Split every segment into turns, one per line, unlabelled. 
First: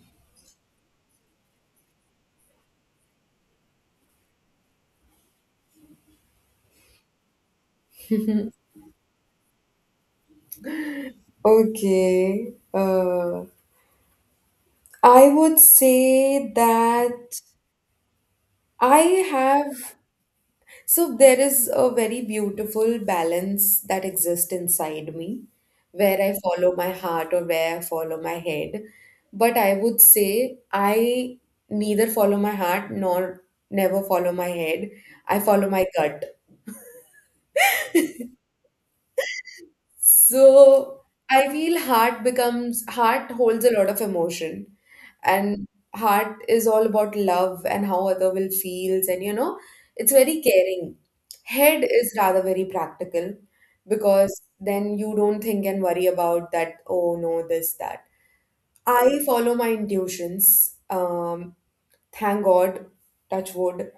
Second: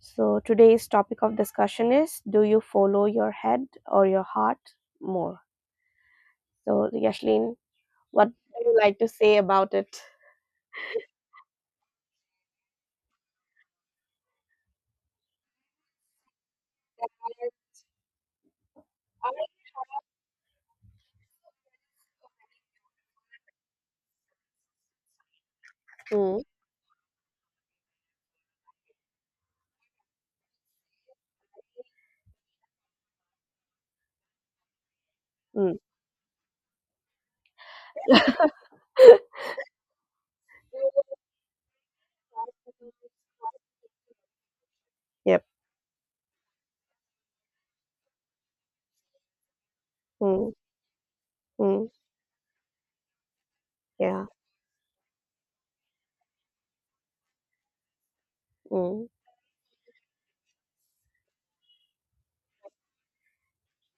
So, today's topic of discussion is, do you follow your head or your heart more? So, Yashlin, what would you like to say about it?
Okay. I would say that I have. So there is a very beautiful balance that exists inside me, where I
Mm,
follow my heart or where I follow my head. But I would say I neither follow my heart nor never follow my head. I follow
mm.
my gut. So I feel heart holds a lot of emotion,
Yep.
and heart is all about love and how other will feels, and it's very
Mm,
caring. Head
mm,
is rather very practical
yeah.
because then you don't think and worry about that, oh no, this, that.
Mm,
I follow my intuitions. Thank God, touch wood.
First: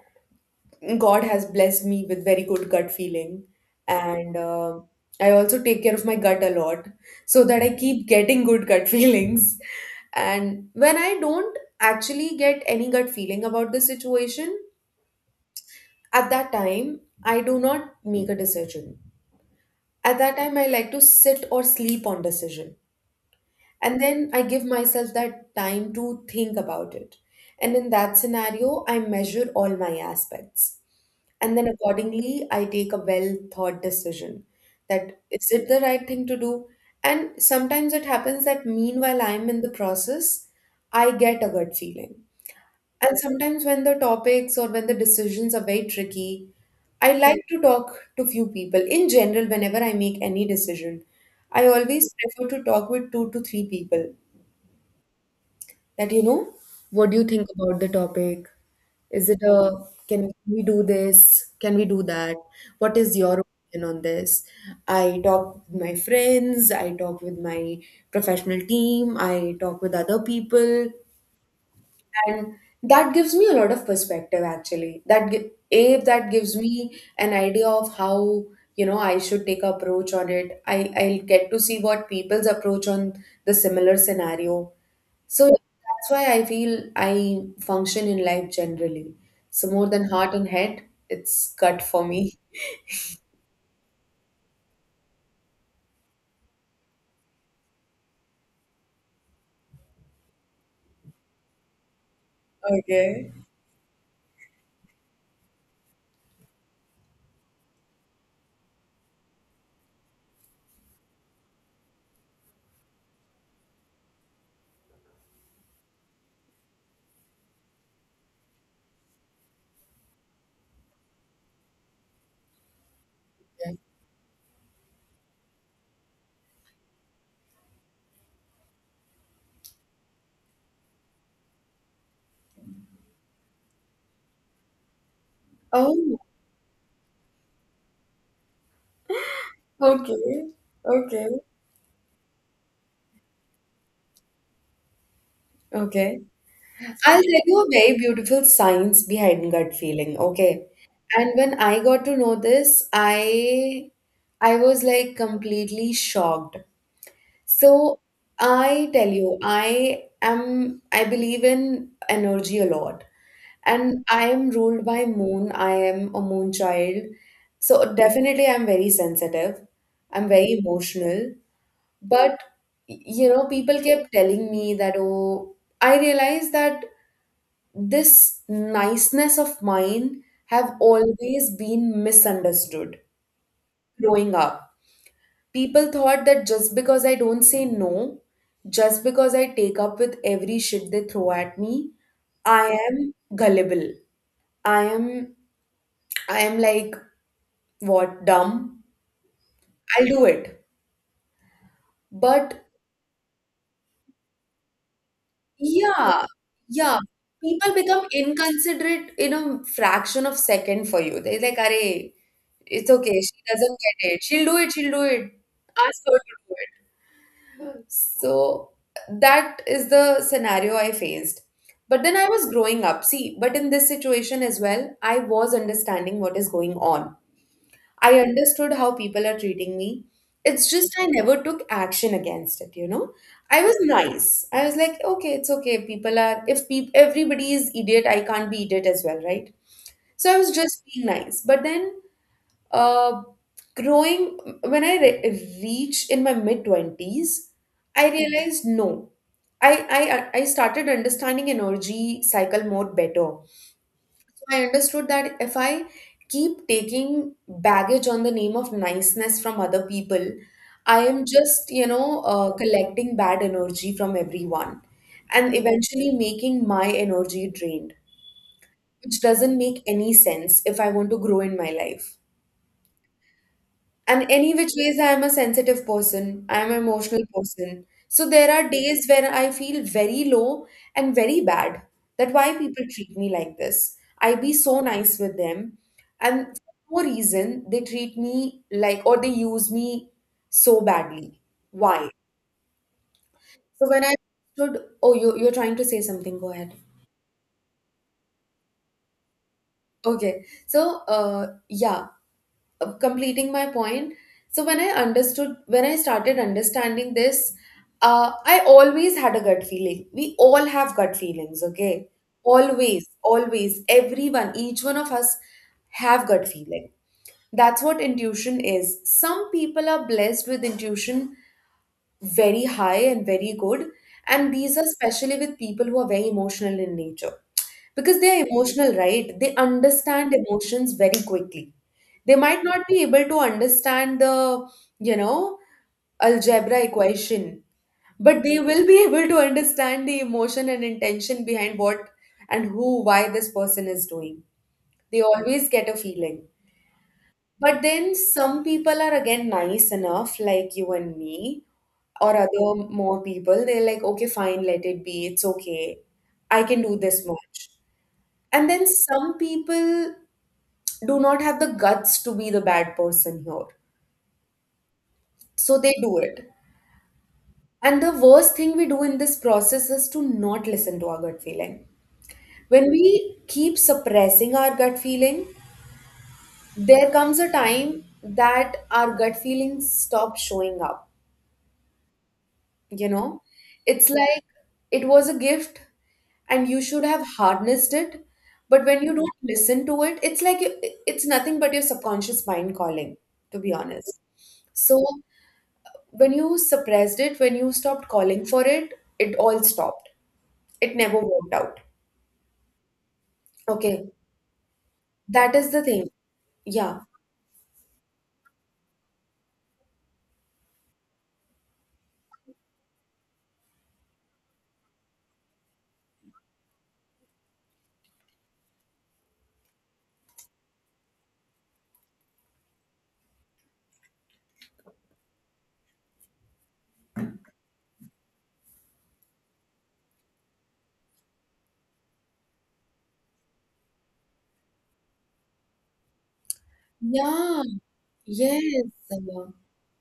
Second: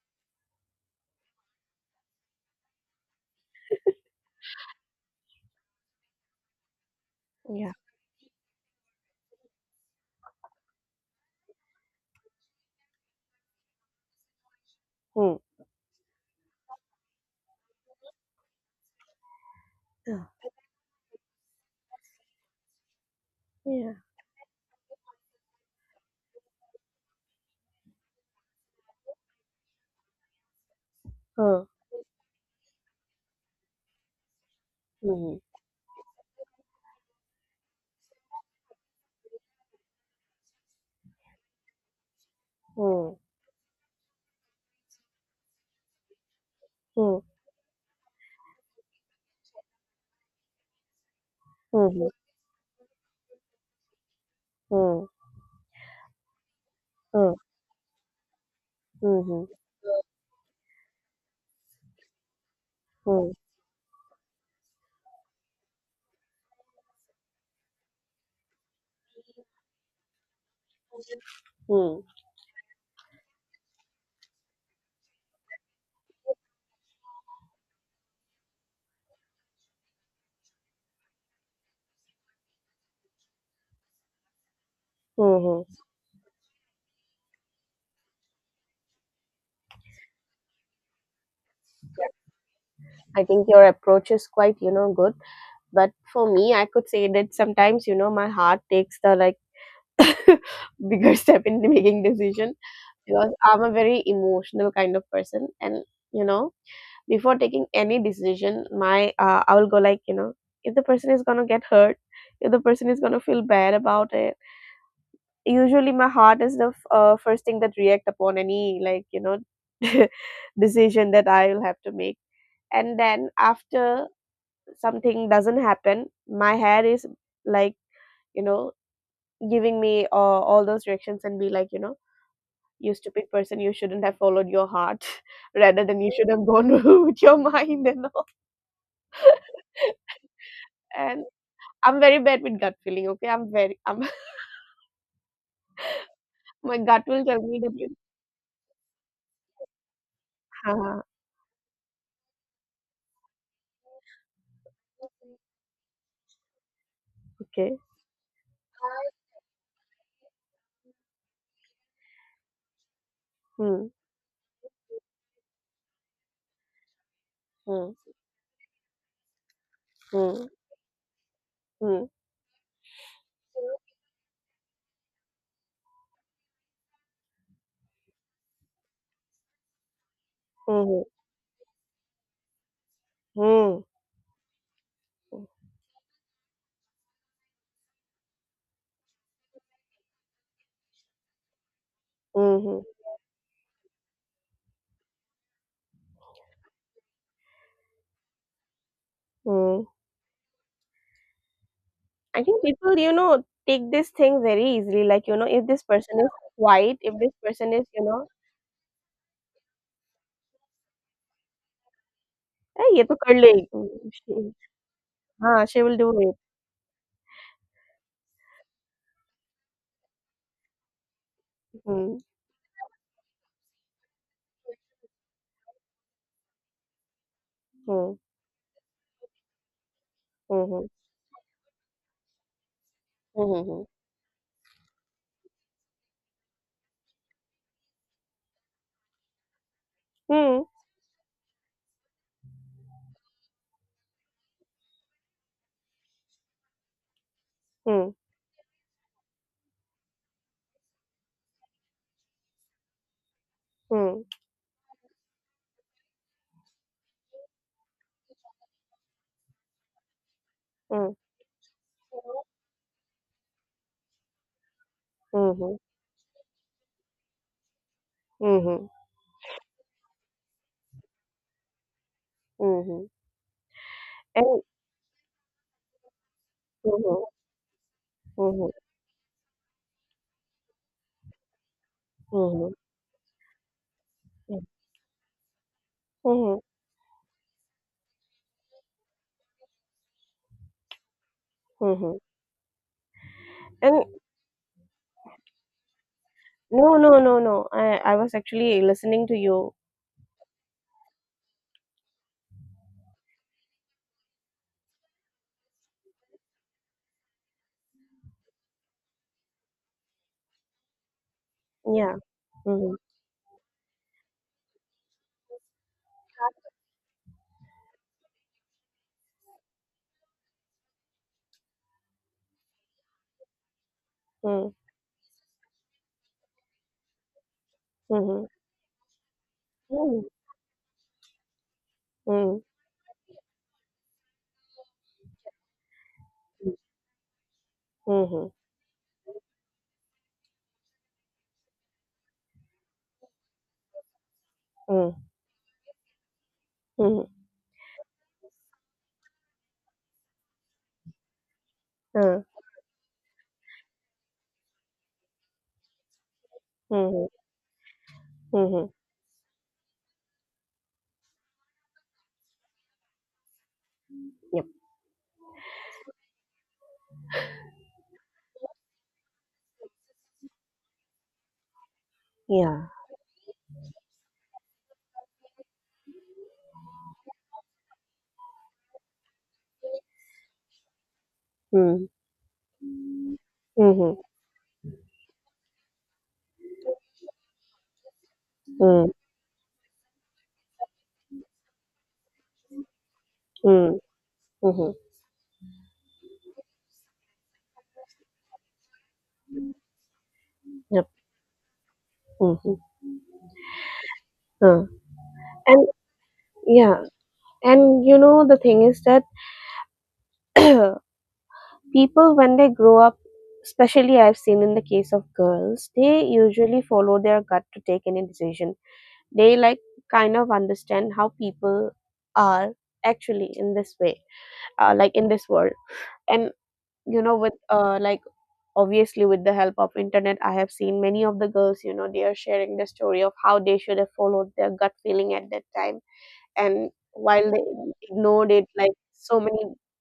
God has blessed me with very good gut feeling, and I also take care of my gut a lot so that I
yeah.
keep getting good gut feelings. And when I don't actually get any gut feeling about the situation,
Mm,
at that time, I do not make a decision.
yeah.
At that time, I like to sit or sleep on decision.
Yeah.
And then I give myself that time to think about it. And in that scenario, I measure all my aspects. And
Mm,
then accordingly, I take a well thought decision, that
mm,
is it the right thing to do? And sometimes it happens that meanwhile I'm in the process, I get a gut feeling. And sometimes when the topics or when the decisions are very tricky, I
mm,
like to talk to few people. In general, whenever I make any decision, I
mm,
always prefer to talk with two to three people,
mm,
that what do
mm,
you
mm,
think about the topic, is it
mm,
a can we do this, can we do that, what is
mm,
your opinion on this. I talk with my friends, I talk with my professional team, I talk with other people, and that gives me a lot of perspective, actually, that gi- a that gives me an idea of how, I should take approach on it. I'll get to see what people's approach on the similar scenario.
mm,
So
mm.
that's why I feel I function in life generally, so more than heart and head, it's gut for me.
I think your approach is quite, good. But for me, I could say that sometimes, my heart takes the like bigger step in making decision
Okay.
because I'm a very emotional kind of person, and you know, before taking any decision, my I will go like, if the person is gonna get hurt, if the person is gonna feel bad about it. Usually, my heart is the first thing that react upon any like decision that I will have to make, and then after something doesn't happen, my hair is like you know, giving me all those directions and be like, you stupid person, you shouldn't have followed your heart rather than you
Oh,
should have gone with your mind and all.
okay.
And
Okay.
I'm very bad with gut feeling. Okay, I'm very. I'm
Okay.
my gut
I'll
will
tell
tell
you
me
a
that you.
very beautiful science behind gut feeling, okay?
Haha,
And when I got to know this, I was like completely shocked.
okay.
So I tell you, I believe in energy a lot.
Hmm.
And I am ruled by moon. I am a moon child.
Hmm.
So definitely I'm very sensitive. I'm
Hmm.
very emotional.
Hmm.
But people kept telling me that, oh, I realized that this niceness of mine have
Hmm.
always been misunderstood
Hmm.
growing up.
Hmm.
People thought that just because I don't say no, just because I take up with every shit they throw at me, I
Hmm.
am gullible. I am I am like, what, dumb.
Hmm.
I'll do it.
I think
But
people, take this thing very easily. Like, if this person
Yeah,
is
yeah.
white, if this person
People
is, you
become
know,
inconsiderate in a fraction of second for you. They're like, "Arey, it's
hey, ye to
okay.
kar
She
le.
doesn't get it. She'll do it. She'll do it.
Ah, she will
Ask
do
her to
it.
do it." So that is the scenario I faced. But then
Mm,
I was growing up. See, but in this situation as well, I was understanding what is going on.
mm,
I understood how people are treating me. It's
mhm,
just I never took action against it. I was
mhm,
nice. I was like, okay, it's okay. People are if peop everybody is idiot, I can't be idiot as well, right? So I was
mhm,
just being nice. But then, uh, growing when I re reach in my mid twenties, I
mm,
realized no. I I started understanding energy cycle more better. I understood that if I keep taking baggage on the name of niceness from other people, I
mm,
am just, collecting bad energy from everyone
mm,
and
mhm,
eventually making my energy drained,
mhm,
which doesn't make any sense if I want to grow in my life.
mhm.
And any
And
which ways, I am a sensitive person. I am an emotional
mhm,
person. So there are
mhm,
days when I feel very low and very bad. That why
mhm,
people treat me like this. I be
hmm,
so nice with them, and
mhm,
for no reason they treat me like or they use me so badly. Why?
mhm.
So
And
when I understood, oh, you're trying to say something. Go ahead.
no, no, no, no. I was actually listening to you.
Okay. So yeah. Completing my point, so when I started understanding this, I always had a gut feeling. We all have gut feelings, okay?
Yeah. Mm-hmm.
Always, always, everyone, each one of us have gut feeling. That's what intuition is. Some people are blessed with intuition very high and very good. And
Mm,
these are especially with people who are very emotional in nature. Because they are
mhm,
emotional, right? They
mm,
understand emotions very quickly. They
mm,
might not be able to understand the, you know, algebra equation, but
mhm,
they will be able to understand the emotion and intention behind what and who, why this person is doing.
mm,
They always get a feeling.
mhm,
But then some people are again nice enough, like you and me, or
uh,
other more people. They're like, okay, fine, let it be. It's okay. I can do this
mhm,
much. And then
mhm.
some people do not have the guts to be the bad person here.
Yep.
So they do it. And the worst thing we do in this process is to not listen to our gut feeling.
Yeah.
When we keep suppressing our gut feeling, there comes a time that our gut feelings stop showing up
Mm,
you know it's
mhm,
like it was a gift, and you should have harnessed it, but when
mm,
you don't listen to it, it's like it's nothing but your subconscious mind calling, to be
mm,
honest.
mhm.
So when you stopped calling for it, it all stopped. It
Yep.
never worked out.
Mm-hmm.
Okay, that is the
And
thing. Yeah.
yeah, and the thing is that people, when they grow up, especially I've seen in the case of girls, they usually follow their gut to take any decision. They like kind of understand how people are actually in this way, like in this world. And with like obviously with the help of internet, I have seen many of the girls, they are sharing the story of how they should have followed their gut feeling at that time, and while
yeah
they ignored it,
yes.
like so many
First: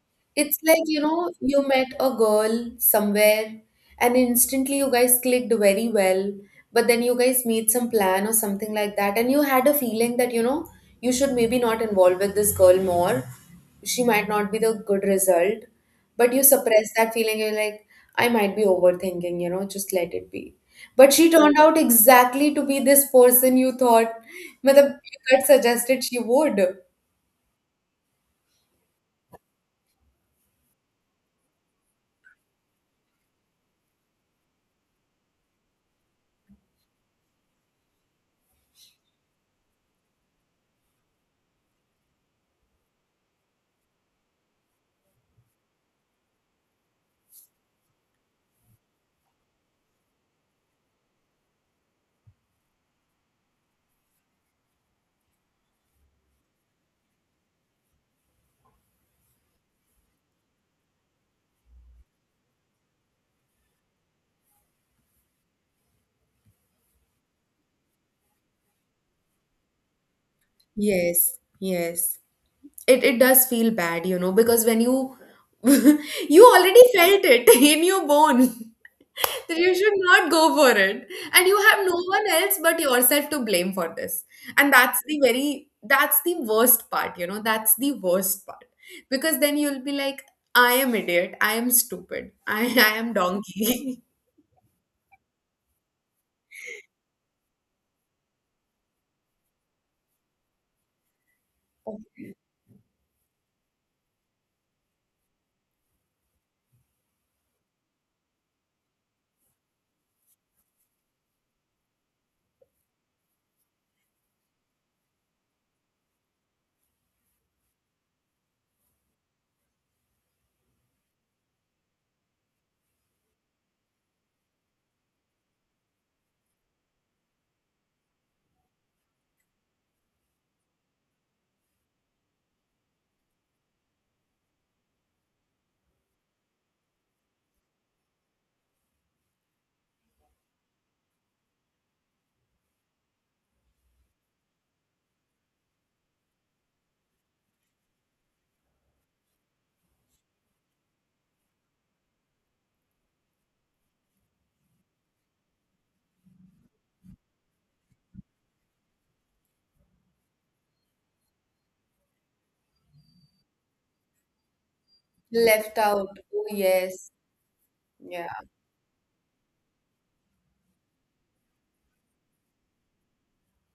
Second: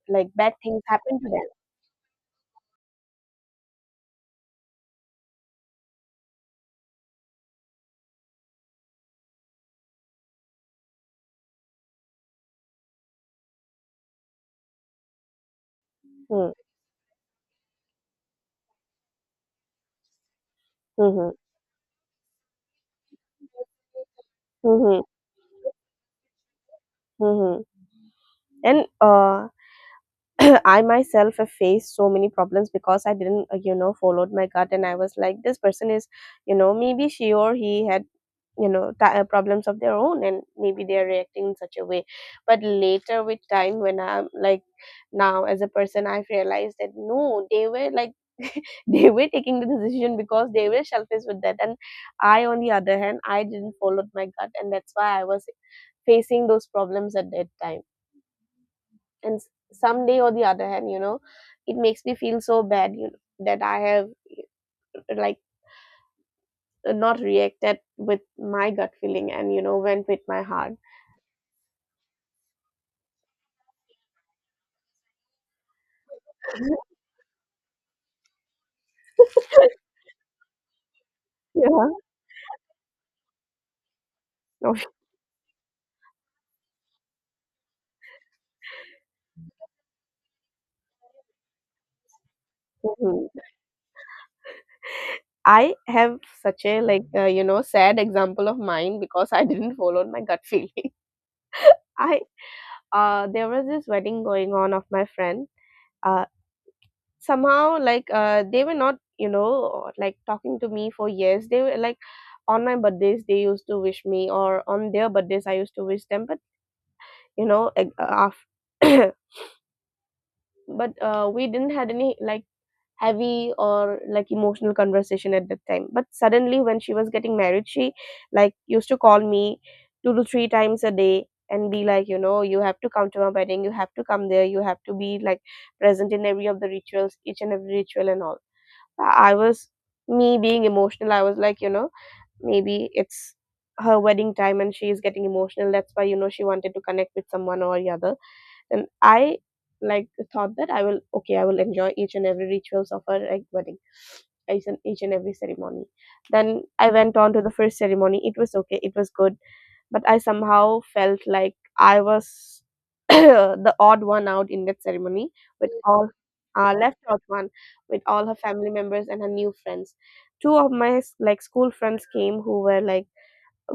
like bad
It's like,
things happened to them.
you met a girl somewhere and instantly you guys clicked very well, but then you guys made some plan or something like that, and you had a feeling that, you should maybe not involve with this girl more. She might not be the good result, but you
Mm,
suppress that feeling. You're like, I might be overthinking, just let it be. But she
mhm,
turned out exactly to be this person you thought, मतलब,
mhm,
you had suggested she would.
mhm. And I myself have faced so many problems because I didn't, followed my gut, and I was like, this person is, maybe she or he had problems of their own, and maybe they are reacting in such a way, but later with time when I'm like now as a person, I've realized that no, they were like they were taking the decision because they were selfish with that, and I, on the other hand, I didn't follow my gut, and that's why I was facing those problems at that time. And someday or the other hand, you know, it makes me feel so bad, you know, that I have like not reacted with my gut feeling and went with my heart.
Yes, yes. It does feel bad, because when you you already felt it in your bone that you should not go for it, and you have
Yeah.
no one else but yourself to blame for this. And
Of
that's the worst part, that's the worst part. Because then you'll be like, I am idiot, I am stupid, I am
mhm.
donkey
I have such a like sad example of mine because I didn't follow my gut feeling. I there was this wedding going on of my friend. Uh Somehow like they were not like talking to me for years. They were like on my birthdays they used to wish me, or on their birthdays I used to wish them. But like, but we didn't had any like heavy or like emotional conversation at that time, but suddenly when she was getting married, she like used to call me two to three times a day and be like you have to come to my wedding, you have to come there, you have to be like present in every of the rituals, each and every ritual and all. I was me being emotional, I was like maybe it's her wedding time and she is getting emotional, that's why she wanted to connect with someone or the other. And I like thought that I will, okay, I will enjoy each and every rituals of her like wedding, each and every ceremony. Then I went on to the first ceremony. It was okay, it was good, but I somehow felt like I was the odd one out in that ceremony with
Left
all
out. Oh,
left
yes.
out one with all
Yeah.
her family members and her new friends. Two of my like school friends came who were like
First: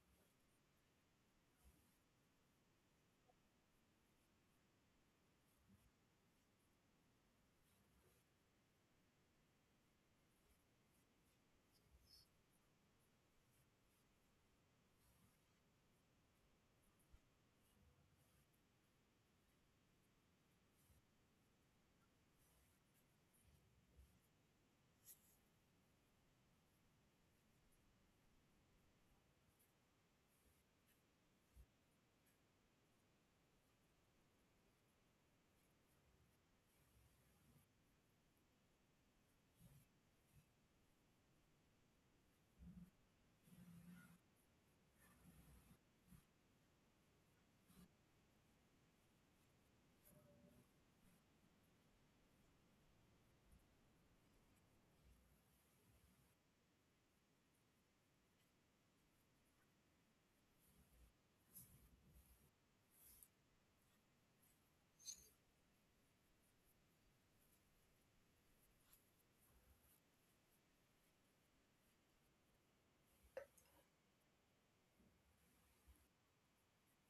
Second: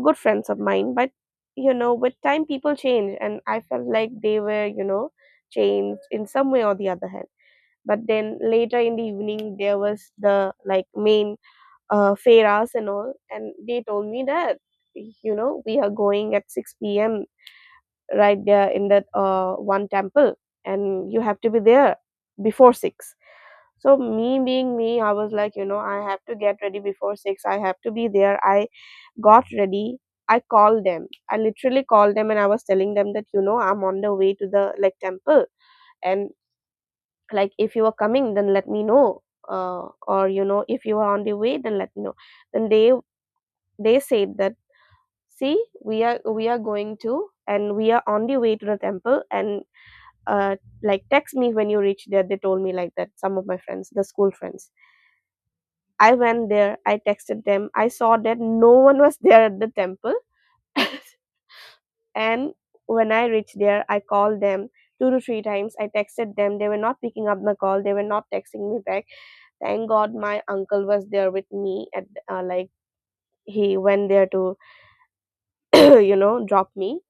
good friends of mine, but with time people change, and I felt like they were changed in some way or the other hand. But then later in the evening there was the like main fairas and all, and they told me that we are going at 6 p.m. right there in that one temple, and you have to be there before 6. So me being me, I was like I have to get ready before 6, I have to be there. I got ready. I called them. I literally called them, and I was telling them that, I'm on the way to the like temple. And like, if you are coming, then let me know. Or, you know, if you are on the way, then let me know. Then they said that, see, we are going to, and we are on the way to the temple. And, uh, like text me when you reach there, they told me like that, some of my friends, the school friends. I went there, I texted them, I saw that no one was there at the temple. And when I reached there, I called them two to three times. I texted them. They were not picking up my call. They were not texting me back. Thank God my uncle was there with me. At like he went there to drop me.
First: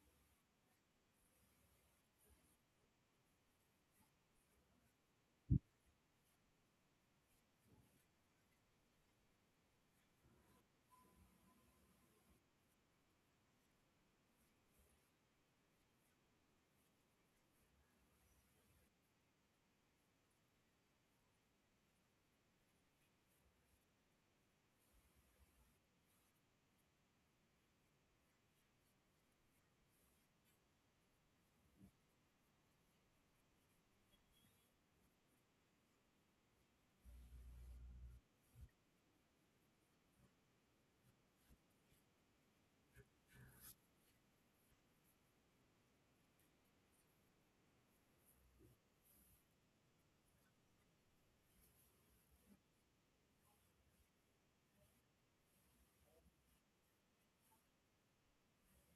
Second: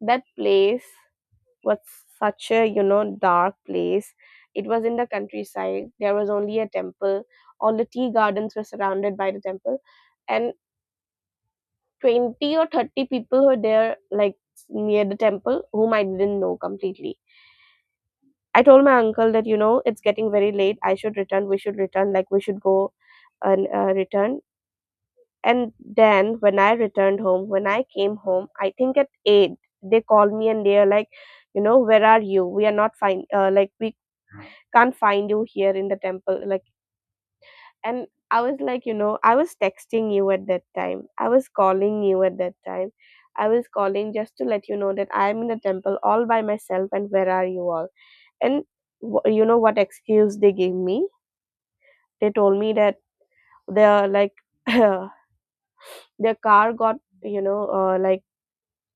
That place was such a dark place. It was in the countryside. There was only a temple. All the tea gardens were surrounded by the temple, and 20 or 30 people were there like near the temple whom I didn't know completely. I told my uncle that, it's getting very late. I should return. We should return. Like, we should go and return. And then when I returned home, when I came home, I think at 8, they called me and they're like, where are you? We are not find, like, we can't find you here in the temple. Like, and I was like, I was texting you at that time. I was calling you at that time. I was calling just to let you know that I'm in the temple all by myself, and where are you all? And you know what excuse they gave me? They told me that their like their car got like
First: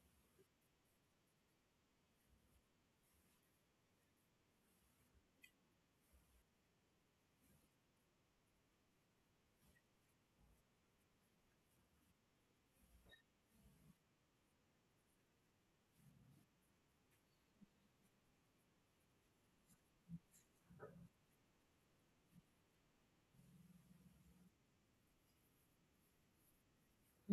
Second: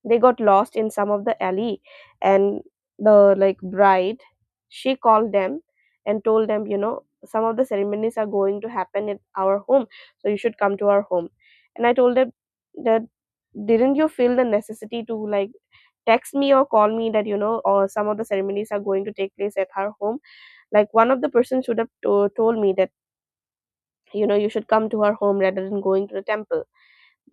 they got lost in some of the alley, and the like bride, she called them and told them some of the ceremonies are going to happen at our home, so you should come to our home. And I told them that, didn't you feel the necessity to like text me or call me that or some of the ceremonies are going to take place at her home? Like, one of the person should have told me that you should come to her home rather than going to the temple.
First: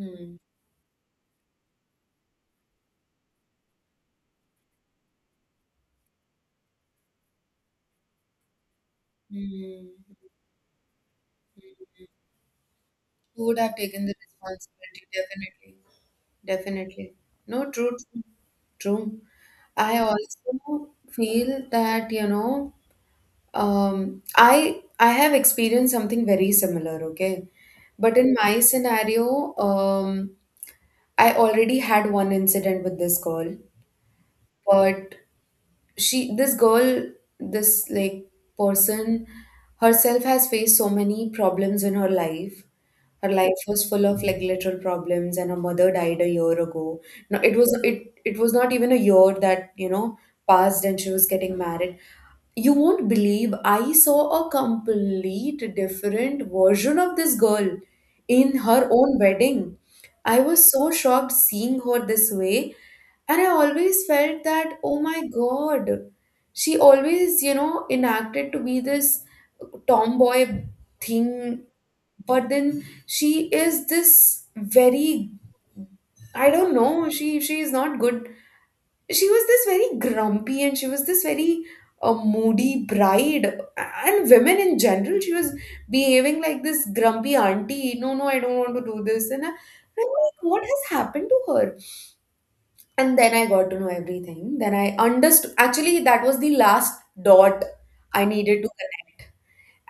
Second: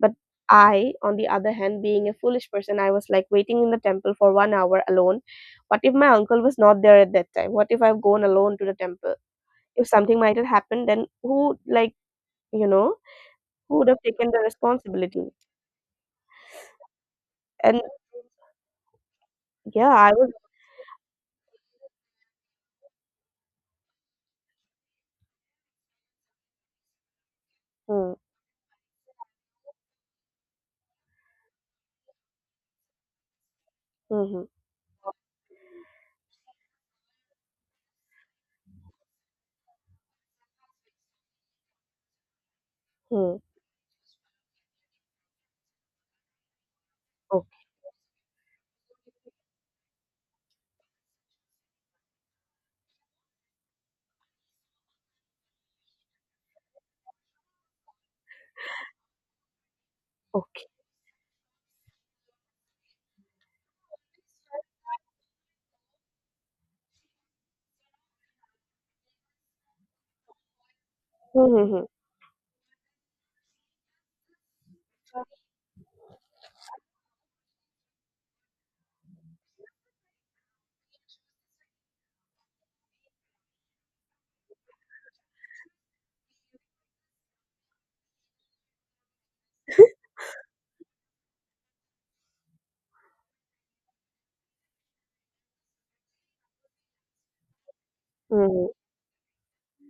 But I, on the other hand, being a foolish person, I was like waiting in the temple for 1 hour alone. What if my uncle was not there at that time? What if I've gone alone to the temple? If
Hmm.
something might have happened, then who, like, you know,
Who would have
who would have
taken the
taken the
responsibility?
responsibility?
Definitely. Definitely. No,
And
true, true. True.
yeah,
I
I was.
also feel that, I have experienced something very similar, okay?
Hmm,
But in my scenario, I already had one incident with this girl,
hmm,
but she this girl this like person herself has faced so many problems in her life. Her
hmm.
life was full of like literal problems, and her mother died a year ago. No, it
Okay.
was it was not even a year that passed, and she was getting married. You won't believe I saw a complete different version of this girl in her own wedding. I was
Okay.
so shocked seeing her this way. And I always felt that, oh my God, she always, enacted to be this tomboy thing,
Hmm.
but then she is this very, I don't know, she is not good. She was this very grumpy, and she was this very moody bride. And women in general, she was behaving like this grumpy auntie. No, no, I don't want to do this. And I'm like, what has happened to her? And then I got to know everything. Then I understood, actually, that was the last dot I needed to
Hmm.
connect.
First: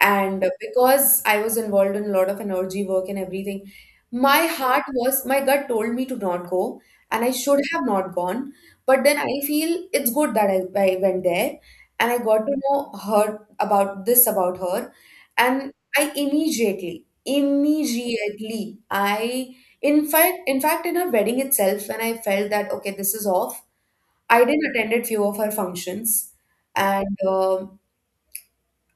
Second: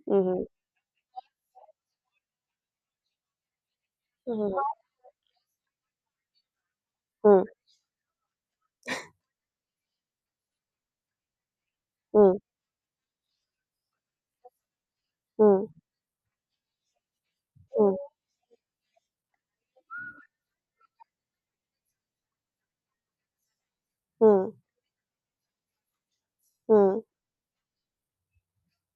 And
Hmm.
because I was involved in a lot of energy work and everything,
Hmm.
my gut told me to not go, and I
Hmm.
should have not gone. But then I feel it's good that I went there and I got to know her about this about her. And
Hmm.
I immediately,
Mm-hmm.
immediately, in fact, in her wedding itself, when I felt that, okay, this is off, I
Mm-hmm.
didn't attended few of her functions. And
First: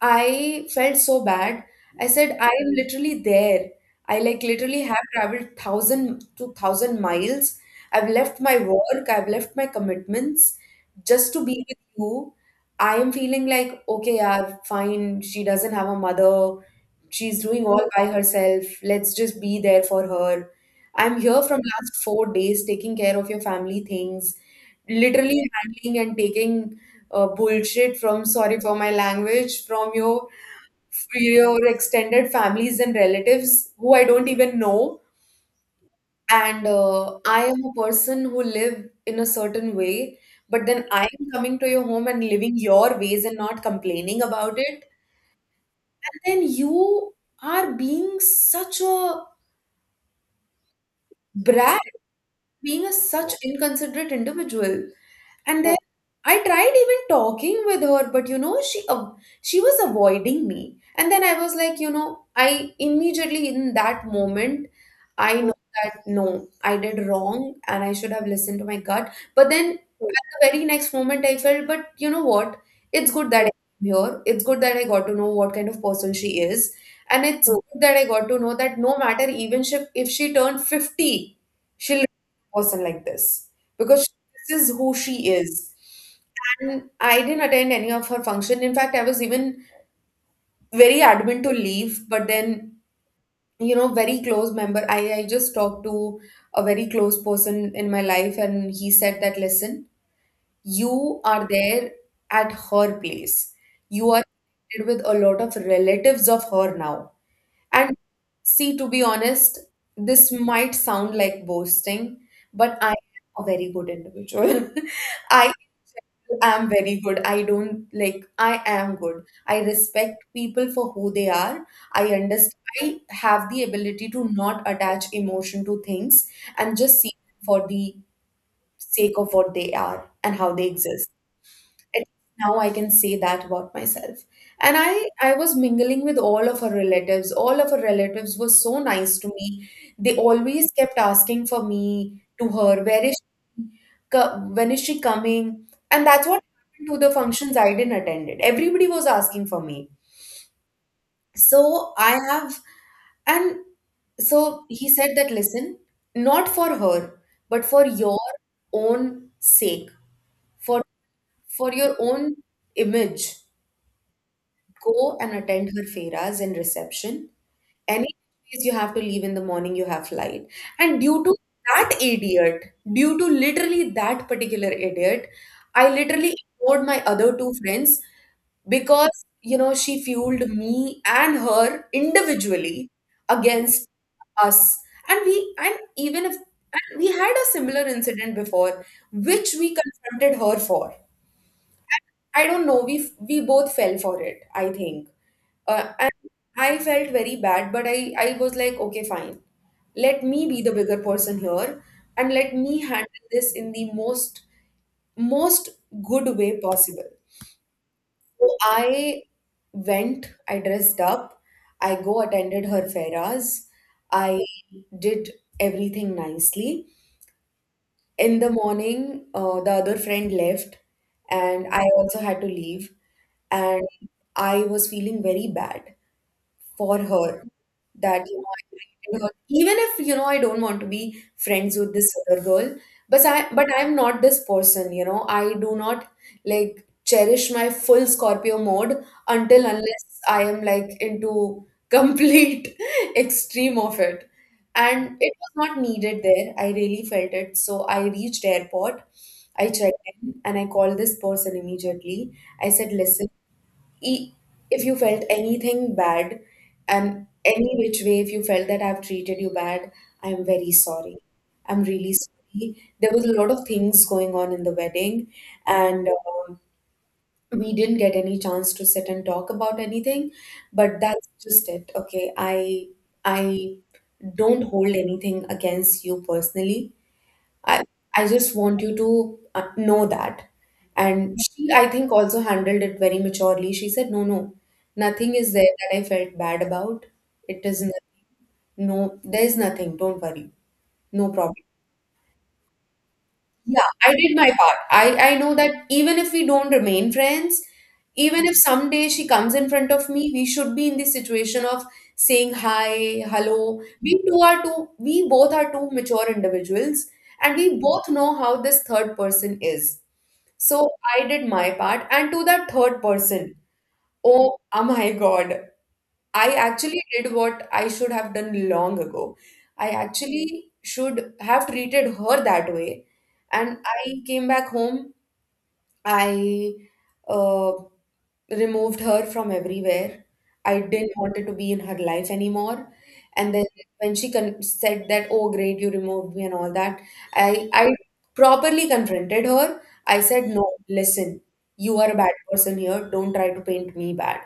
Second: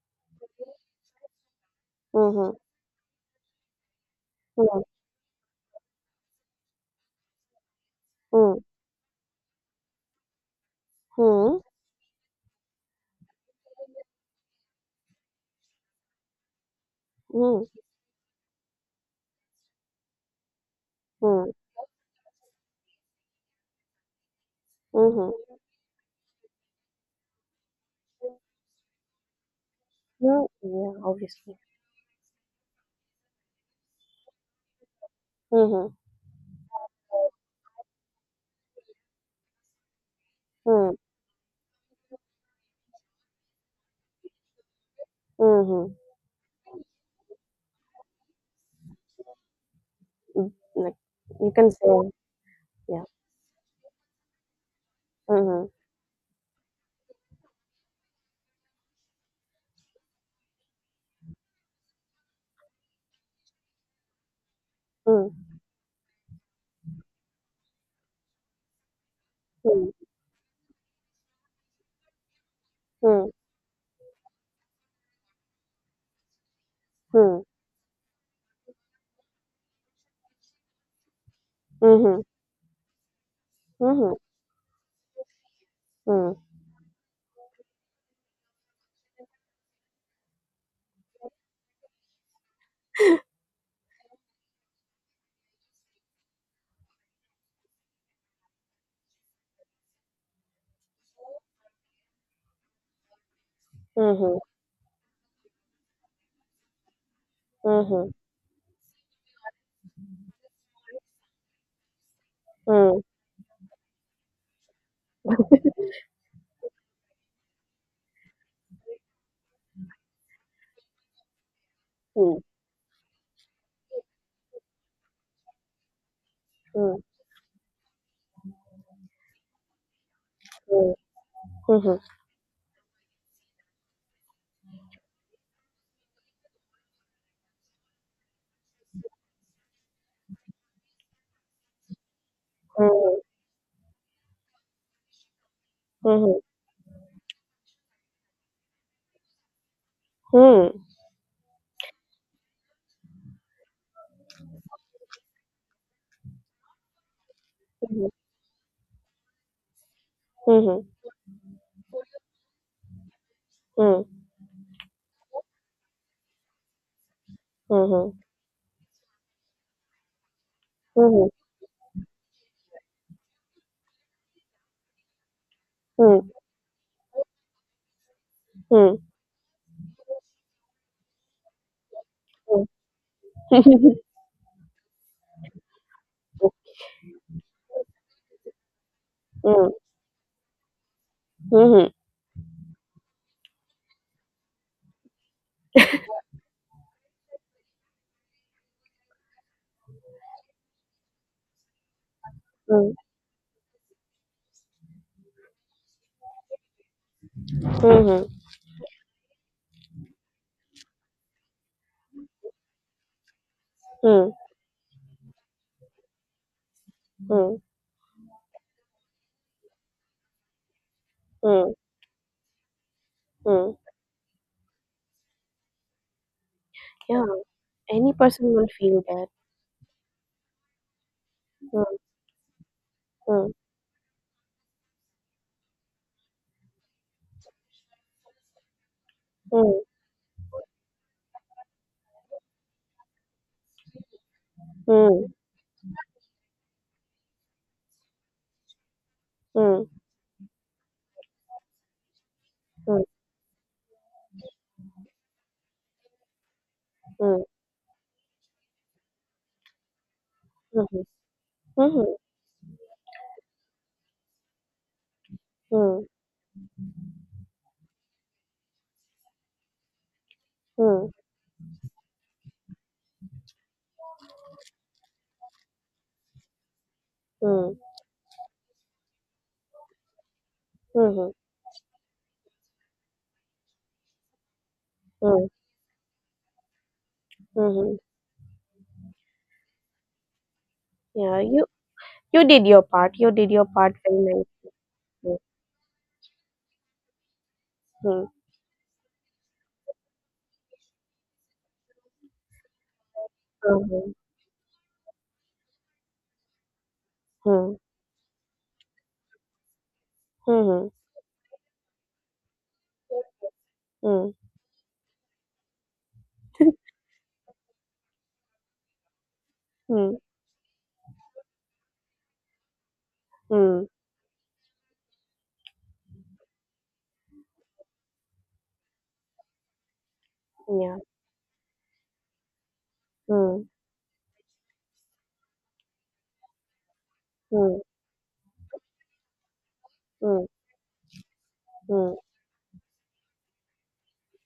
I felt so bad. I said, I
Mm-hmm.
am literally there. I like literally
Mm-hmm.
have traveled thousand to thousand miles. I've
Mm-hmm.
left
Mm-hmm.
my
Hmm.
work, I've left my commitments just to
Hmm.
be with you. I am feeling like, okay, yeah, fine. She doesn't have a mother.
Hmm.
She's
Hmm, hmm,
doing
hmm,
all by herself. Let's just be there for her. I'm here
hmm,
from last 4 days taking care of your family things,
hmm,
literally
hmm.
handling and taking bullshit from, sorry for my language, from
Mm, yeah, obviously.
your extended families and relatives who I don't even know.
Mhm.
And I am a person who live in a certain way, but then
Mm,
I am coming to your home and living your ways and not complaining about it.
mhm.
And then you are being such a
Mm, like, you can
brat,
say,
being a
yeah.
such inconsiderate individual. And
Mhm.
then I tried even talking with her, but you know, she was avoiding me. And then I was like, you know, I immediately in that moment, I
Mm,
know that no, I did wrong and I should have listened to my gut. But then at
mm,
the very next moment, I felt, but you know what? It's good
mm,
that I'm here. It's good that I got to know what kind of person she is. And
mm,
it's good that I got to know that no matter even if she turned 50, she'll be
mhm,
a person like this. Because
mhm,
this is who she is.
mm,
And I didn't attend any of her function. In fact, I was even very adamant to leave, but then, you know, very close member. I just talked to a very close person in my life, and he said that, listen, you are there at her place. You are
mhm,
connected with a lot of relatives of her now. And
mhm,
see, to be honest, this might sound like boasting, but I am
mm,
a very good individual. I I'm very good. I don't like, I am good. I respect people for who they are. I
mm,
understand. I have the ability to not attach emotion to things and just
mm,
see them for the sake of what they are and how they
mm,
exist.
mhm,
At least now I can say that about myself. And I was mingling with all of her relatives. All of her relatives were so nice to me. They always kept asking for me to her, where is when is she coming? And that's what happened to the functions I didn't attended. Everybody was asking for me.
mhm,
So I have, and so he said that, listen, not for her, but for
mhm,
your own sake, for for your own image,
mm, mhm,
go and attend her feras and reception. Any
mhm,
place you have to leave in the morning, you have flight. And due
mm,
to that idiot, due to literally that particular idiot, I
mhm, mhm, mm,
literally ignored my other two friends
mm,
because you know she fueled me and her individually
mm.
against us and we and even if and we had a similar incident before which
Mm,
we confronted her for.
mhm,
I don't know. We both fell for it, I think. And I felt very bad, but I was like, okay, fine. Let me be the bigger person here, and let me
mm,
handle this in the most most good way possible.
mhm,
So I went. I dressed up. I go attended her feras.
mm,
I did everything nicely.
mm,
In the morning, the other friend left, and
mm,
I also had to leave,
mm.
and I was feeling very bad for
Yeah,
her,
any
that you
person
know I
will feel
created
that.
her. Even if you know I don't want to be friends
Mm,
with this other girl, but
mm.
I'm not this person. You know I do not like cherish my full Scorpio mode until
Mm,
unless I am like into complete extreme of it. And it
mm,
was not needed there. I really felt it. So I reached airport. I
mm,
checked in and I called this person immediately. I said,
mm,
listen, e- if you felt anything bad, and
mm,
any which way if you felt that I've treated you bad, I'm very
mhm,
sorry, I'm really
mhm,
sorry, there was a lot of things going on in the wedding,
mm,
and we didn't get any chance to sit and talk about anything, but
mm,
that's just it. Okay, i don't hold anything against you personally.
mm,
I I just want you to know that.
mhm,
And she, I think, also handled it very maturely. She said, "No, no, nothing
mm,
is there that I felt bad about. It is
mhm.
nothing. No, there is nothing. Don't worry. No
Yeah,
problem."
you did your part. You did your
Yeah,
part
I
very
did
nicely.
my part. I,
Mm,
I know that even if we don't remain friends, even if someday she comes in front of me, we should be in the situation of saying hi, hello.
mhm,
We both are two mature individuals, and
mm,
we both know how this third person is. So
mhm,
I did my part, and to that third person,
mm,
oh, oh my God. I actually did what I should have done long ago. I
mm,
actually should have treated her that way. And
mm,
I came back home. I uh, removed her from everywhere. I
yeah,
didn't want her to be in her life anymore. And then
mm,
when said that, "Oh, great, you removed me," and all that, I
mm,
I properly confronted her. I
mm,
said, "No, listen, you are
mm,
a bad person here. Don't try to paint me bad.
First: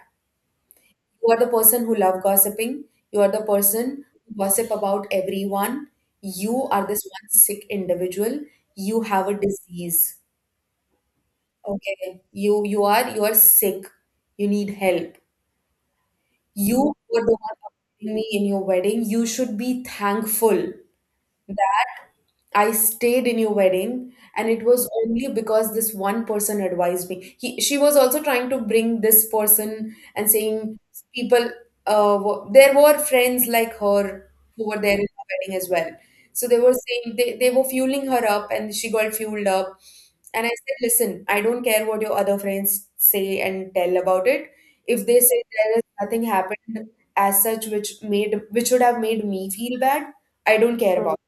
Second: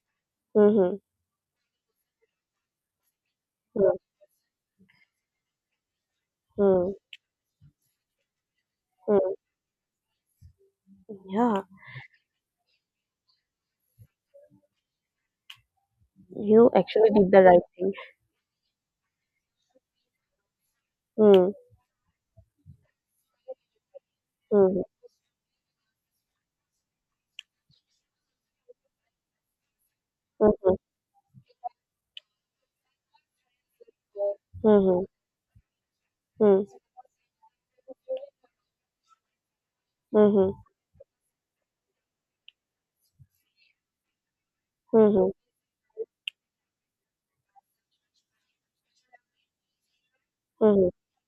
mhm,
You are the person who love gossiping. You are the
mm,
person who gossip about everyone. You are
mm,
this one sick individual. You have
mm.
a disease.
Yeah,
Okay. You are sick. You need help.
you
You
actually
were
did
the
the
one
right thing.
updating me in your wedding. You should be thankful
Mm,
I stayed in your wedding, and it
mhm,
was only because this one person advised me. He, she was also trying to bring this person and
mhm,
saying people, there were friends like her who were there in
mhm,
the wedding as well. So they
mm,
were saying they were fueling her up, and she got fueled up. And I
mhm,
said, listen, I don't care what your other friends say and tell about it. If they
mhm,
say there is nothing happened as such which made which would have made me feel bad, I don't
mhm.
care Mm. about.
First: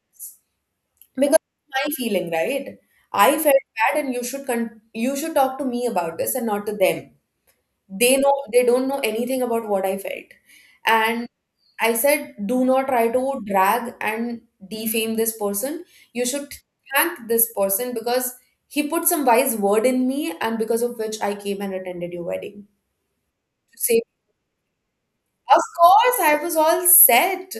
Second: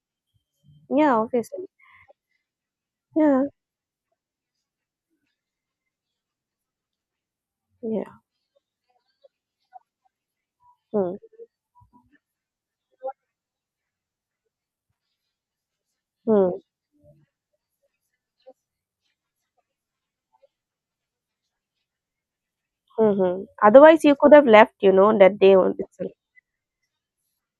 Yeah,
Because
obviously.
it's my feeling, right? I
Yeah,
felt bad, and you should talk to me about this and not to them. They
yeah.
know they don't know anything about what I felt,
Mm.
and I said, do not try to drag and defame this person. You should
Mm,
thank this person because he put some wise word in me, and because of which I came and attended your wedding.
mhm. Otherwise, you could have left, that day
Of
on itself.
course, I was all set.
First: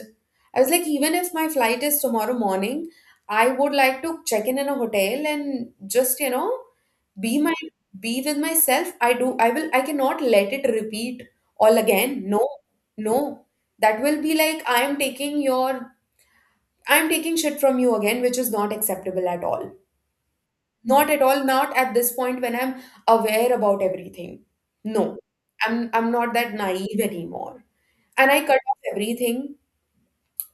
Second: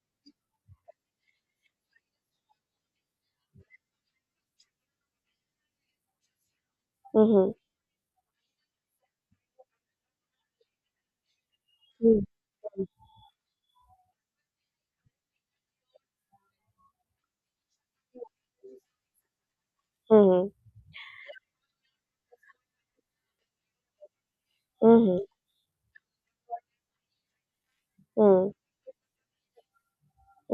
I was like, even if my flight is tomorrow morning, I would like to check in a hotel and just, you know, be my
Mhm,
be with myself. I do, I will, I cannot let it repeat all
mhm,
again. No, no. That will be like I am taking your, I am taking shit from you again, which is not acceptable at all.
mhm,
Not at all, not at this point when I'm aware about everything. No,
mhm,
I'm not that naive anymore. And I
mm,
cut off everything.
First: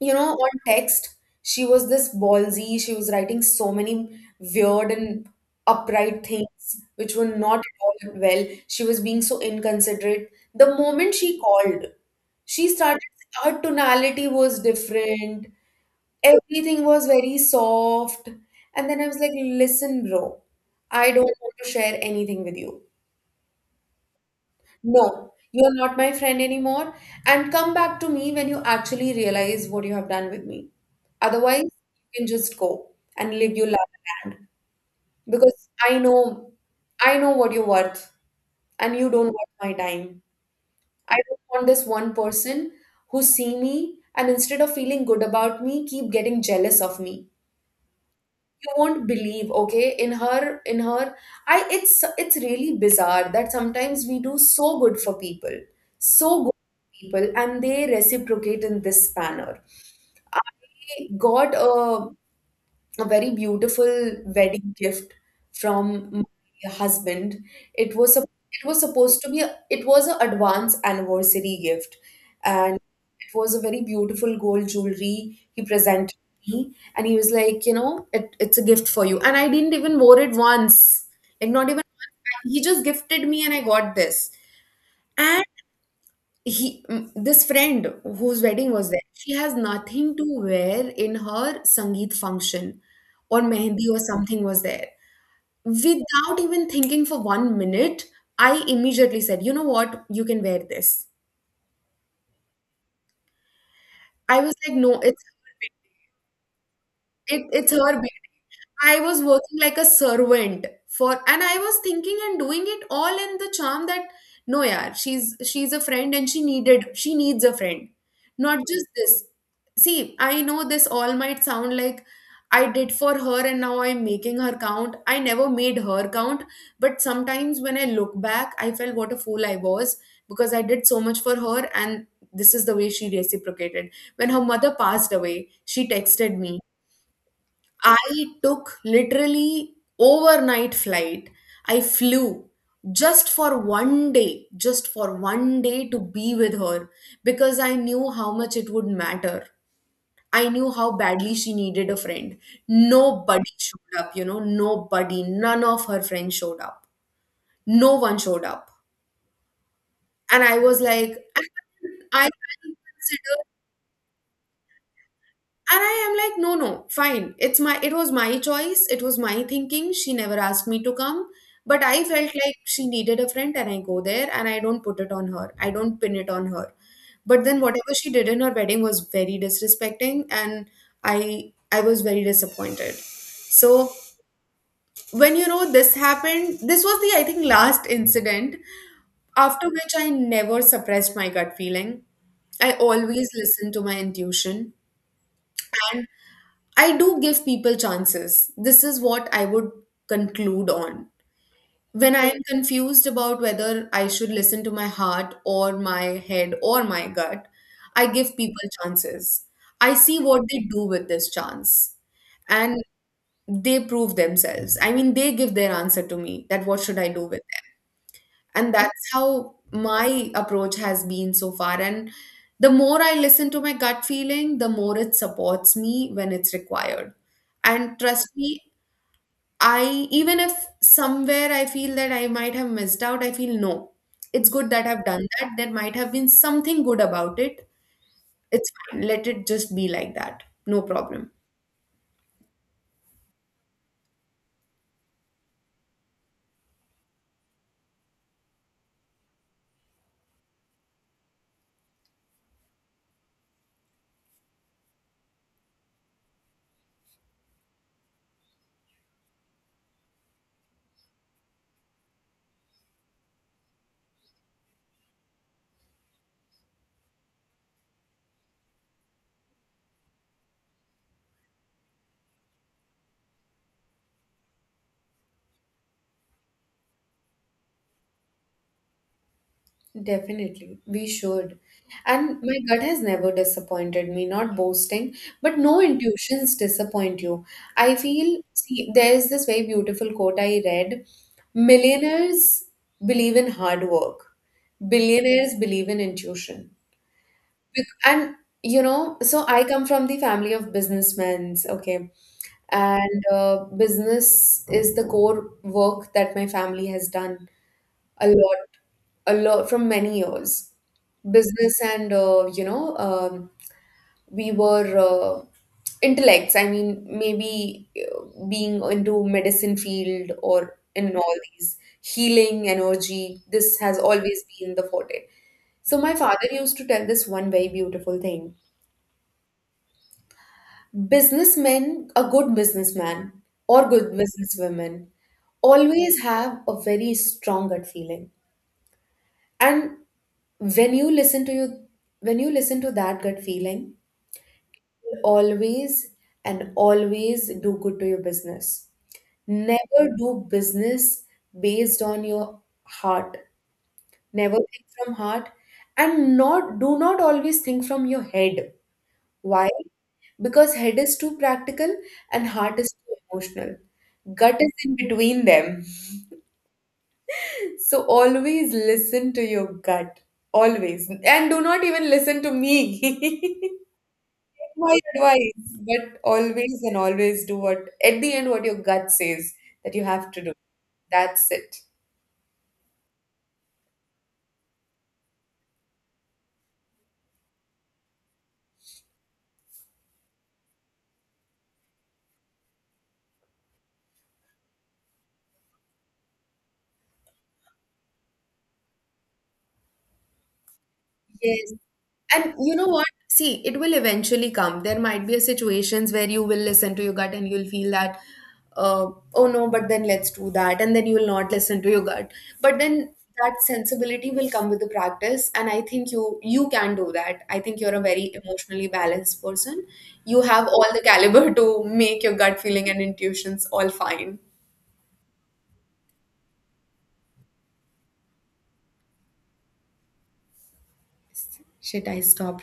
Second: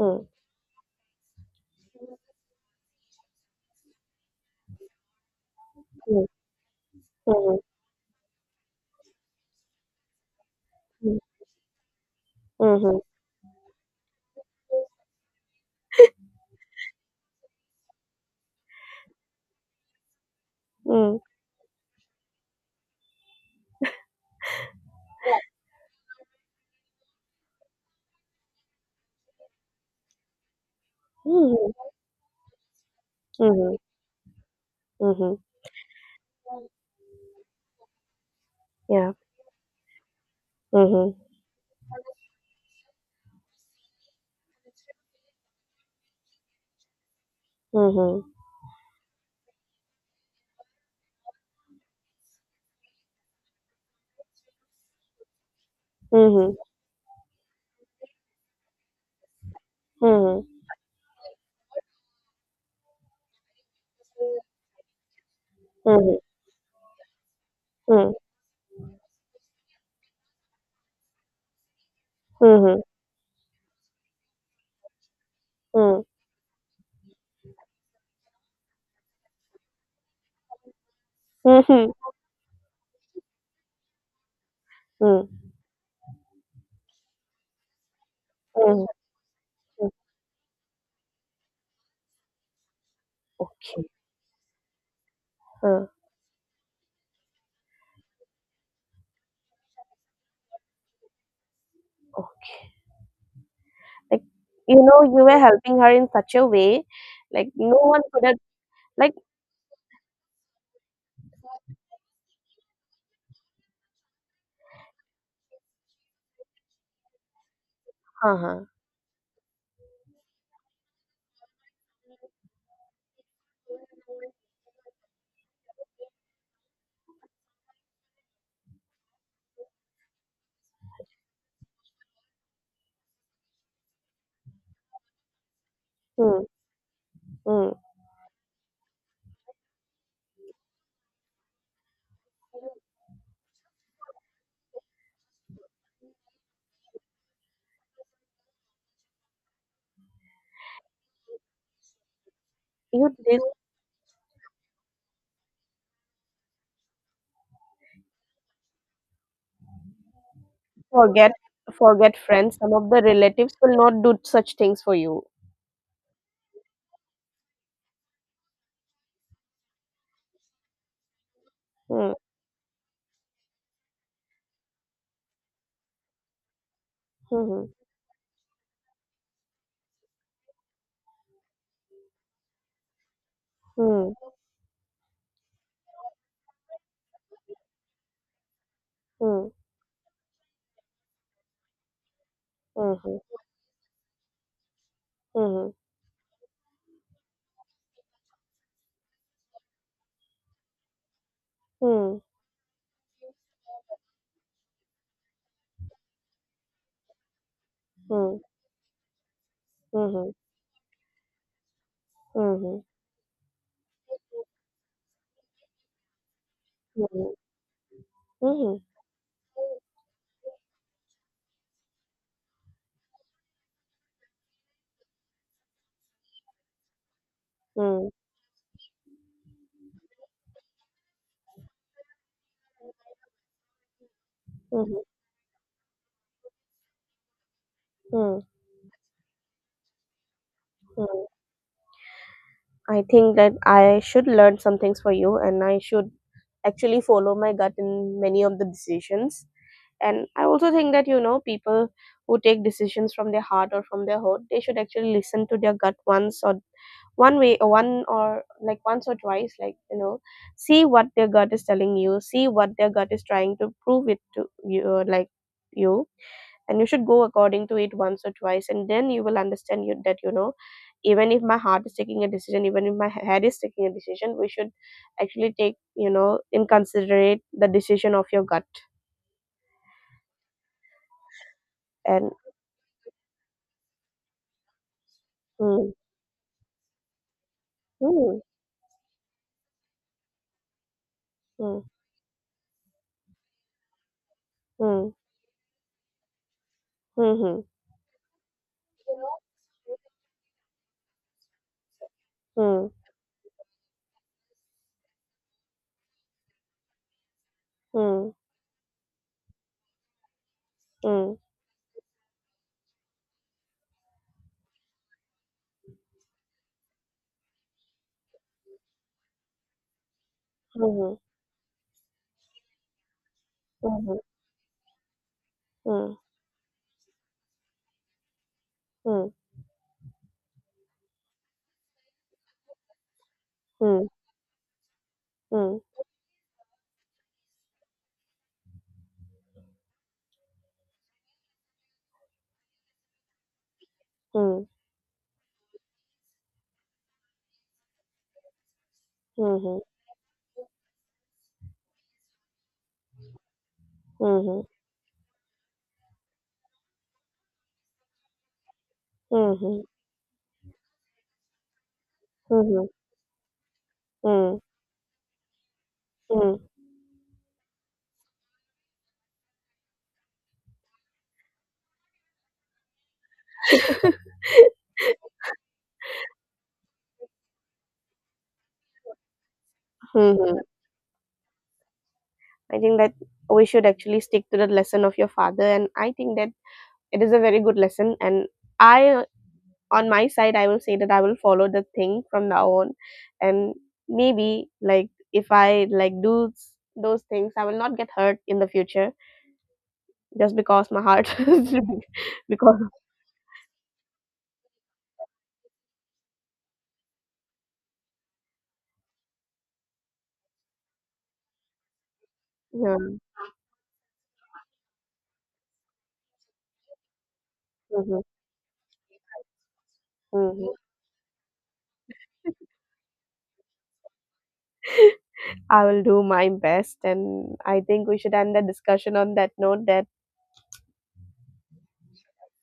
You know, on text, she was this ballsy, she was writing so many weird and upright
mm,
things which were not
mhm,
at all well. She was being so inconsiderate. The moment she called, she started
mm,
her tonality was different, everything was very soft. And then I was like, listen, bro,
mhm,
I
mm,
don't want to share anything with you. No, you're not my friend anymore. And come back to me when you actually realize what you have done with me. Otherwise, you
mhm,
can just go and live your
mhm,
life land.
mhm.
Because I know what you're worth, and you
Yeah.
don't worth my time.
Mhm,
I don't want this one person who see me and instead of feeling good about me, keep getting jealous of me.
mhm,
You won't believe, okay, in her I it's really bizarre that sometimes we do so good for people,
mhm,
and they reciprocate in this manner.
mhm,
I got a very beautiful wedding gift from
mhm,
my husband. It
mm,
was a, it was supposed to be a, it was an advance anniversary gift, and
mhm,
it was a very beautiful gold jewelry he
mm,
presented me, and he was like, you know, it's a gift for you. And I didn't even wore it once, like not even
mhm,
once. He just gifted me, and I got this. And
mm,
he, mm, this friend whose wedding
mhm,
was there, she has
mm.
nothing to wear in her sangeet function, or
Okay.
mehendi or something was there.
Huh.
Without even thinking for one minute, I immediately said, you know what, you can wear this.
Okay. Like,
I was like,
you
no,
know, you
it's
were helping her in such a way, like
It's
no
her
one
baby.
could have,
I
like,
was working like a servant for, and I was thinking and doing it all in the charm that no, yeah, she's a friend and she needs a friend, not
uh-huh.
just this. See, I know this all might sound like I did for her and now I'm making her count. I never made her count, but sometimes when I look back, I felt what a fool I was because I did so much for her and this is the way she reciprocated. When her mother passed away, she texted
Mm,
me.
hmm.
I took literally overnight flight. I flew just for one day, just for one day to be with her because I knew how much it would matter. I knew how badly she needed a friend.
You did
Nobody showed up, nobody, none of her friends showed up. No one showed up. And I was like,
forget, forget
I
friends. Some of the
consider.
relatives will not do such things for you.
And I am like, no, no, fine, it was my choice, it was my thinking. She never asked me to come, but I
Hmm.
felt like she needed a friend, and I go there, and I don't put it on her, I don't pin it on her. But then
Mhm.
whatever she did in her wedding was very disrespecting, and i I was very disappointed. So
Hmm.
when this happened, this was the, I think, last incident,
Hmm.
after which I never suppressed my gut feeling. I always
Mhm.
listened to my intuition.
Mhm.
And. I do give people chances. This is what I would conclude on. When
Hmm.
I am confused about whether I should listen to my heart or my head or my gut, I give
Hmm.
people chances. I see
Mhm.
what they do with this chance. And
Mhm.
they prove themselves. I mean, they give their answer to me that what should I do
Mhm.
with it? And
Mhm.
that's how my approach has been so far. And the more I listen to my gut feeling, the more it supports me when it's required. And
Mm.
trust me, I even if somewhere I feel that I might have missed out, I feel no, it's good that
Mhm.
I've done that, there might have been something good about it.
Mm.
It's fine, let it just be like that, no
Mm.
problem.
I think that I should learn some things for you, and I should actually follow my gut in many of the decisions. And I also think that people who take decisions from their heart or from their heart, they should actually listen to their gut once or one way one or like once or twice, like see what their gut is telling you, see what their gut is trying to prove it to you, like you, and you should go according to it once or twice, and then you will understand you that even if my heart is taking a decision, even if my head is taking a decision, we should actually take in considerate the decision of your gut.
Definitely, we should.
And
And my gut has never disappointed me, not boasting, but no
mm,
intuitions disappoint you. I feel,
mm,
see, there's this very beautiful quote I read.
mm,
Millionaires believe in hard work,
mm,
billionaires believe in intuition.
mm,
And, so I come from the family of businessmen, okay?
mm,
And business is the core work that my family has done
mm,
a
mm,
lot, a lot from many years.
mm,
Business and we were intellects. I mean, maybe being into medicine field or in
mm,
all these healing energy. This has
mm,
always been the forte. So my
mm,
father used to tell this one very beautiful thing.
mm,
Businessmen, a good businessman or
mm,
good businesswomen
mm,
always have a very strong gut feeling. And when you listen to you when you listen to that gut feeling,
mhm,
always, and always do good to your business.
mhm,
Never do business based on your heart. Never
mhm,
think from heart, and not do not always think from your head. Why?
mhm,
Because head is too practical, and heart
mhm,
is too emotional. Gut
hmm.
is in between them.
Hmm.
So always listen to your gut, always, and do not even listen to me my advice, but always and always do what, at the end, what your gut says that you have to do.
Mhm.
That's it.
I think that we should actually stick to the lesson of your father, and I think that it is a very good lesson. And I, on my side, I will say that I will follow the thing from now on, and maybe like if I like do those things, I will not get hurt in the future just because my heart,
Yes. And you
because
know what? See, it will eventually come. There might be a situations where you will listen to your gut and you'll feel that, uh, oh no, but then let's do that. And then you will not listen to your gut. But then
yeah.
that sensibility will come with the practice. And I think you can do that. I think you're a
Mhm,
very emotionally balanced person. You have
mhm.
all the caliber to make your gut feeling and intuitions all fine.
I will do my best, and I think we should end the discussion on that note. That
Should I stop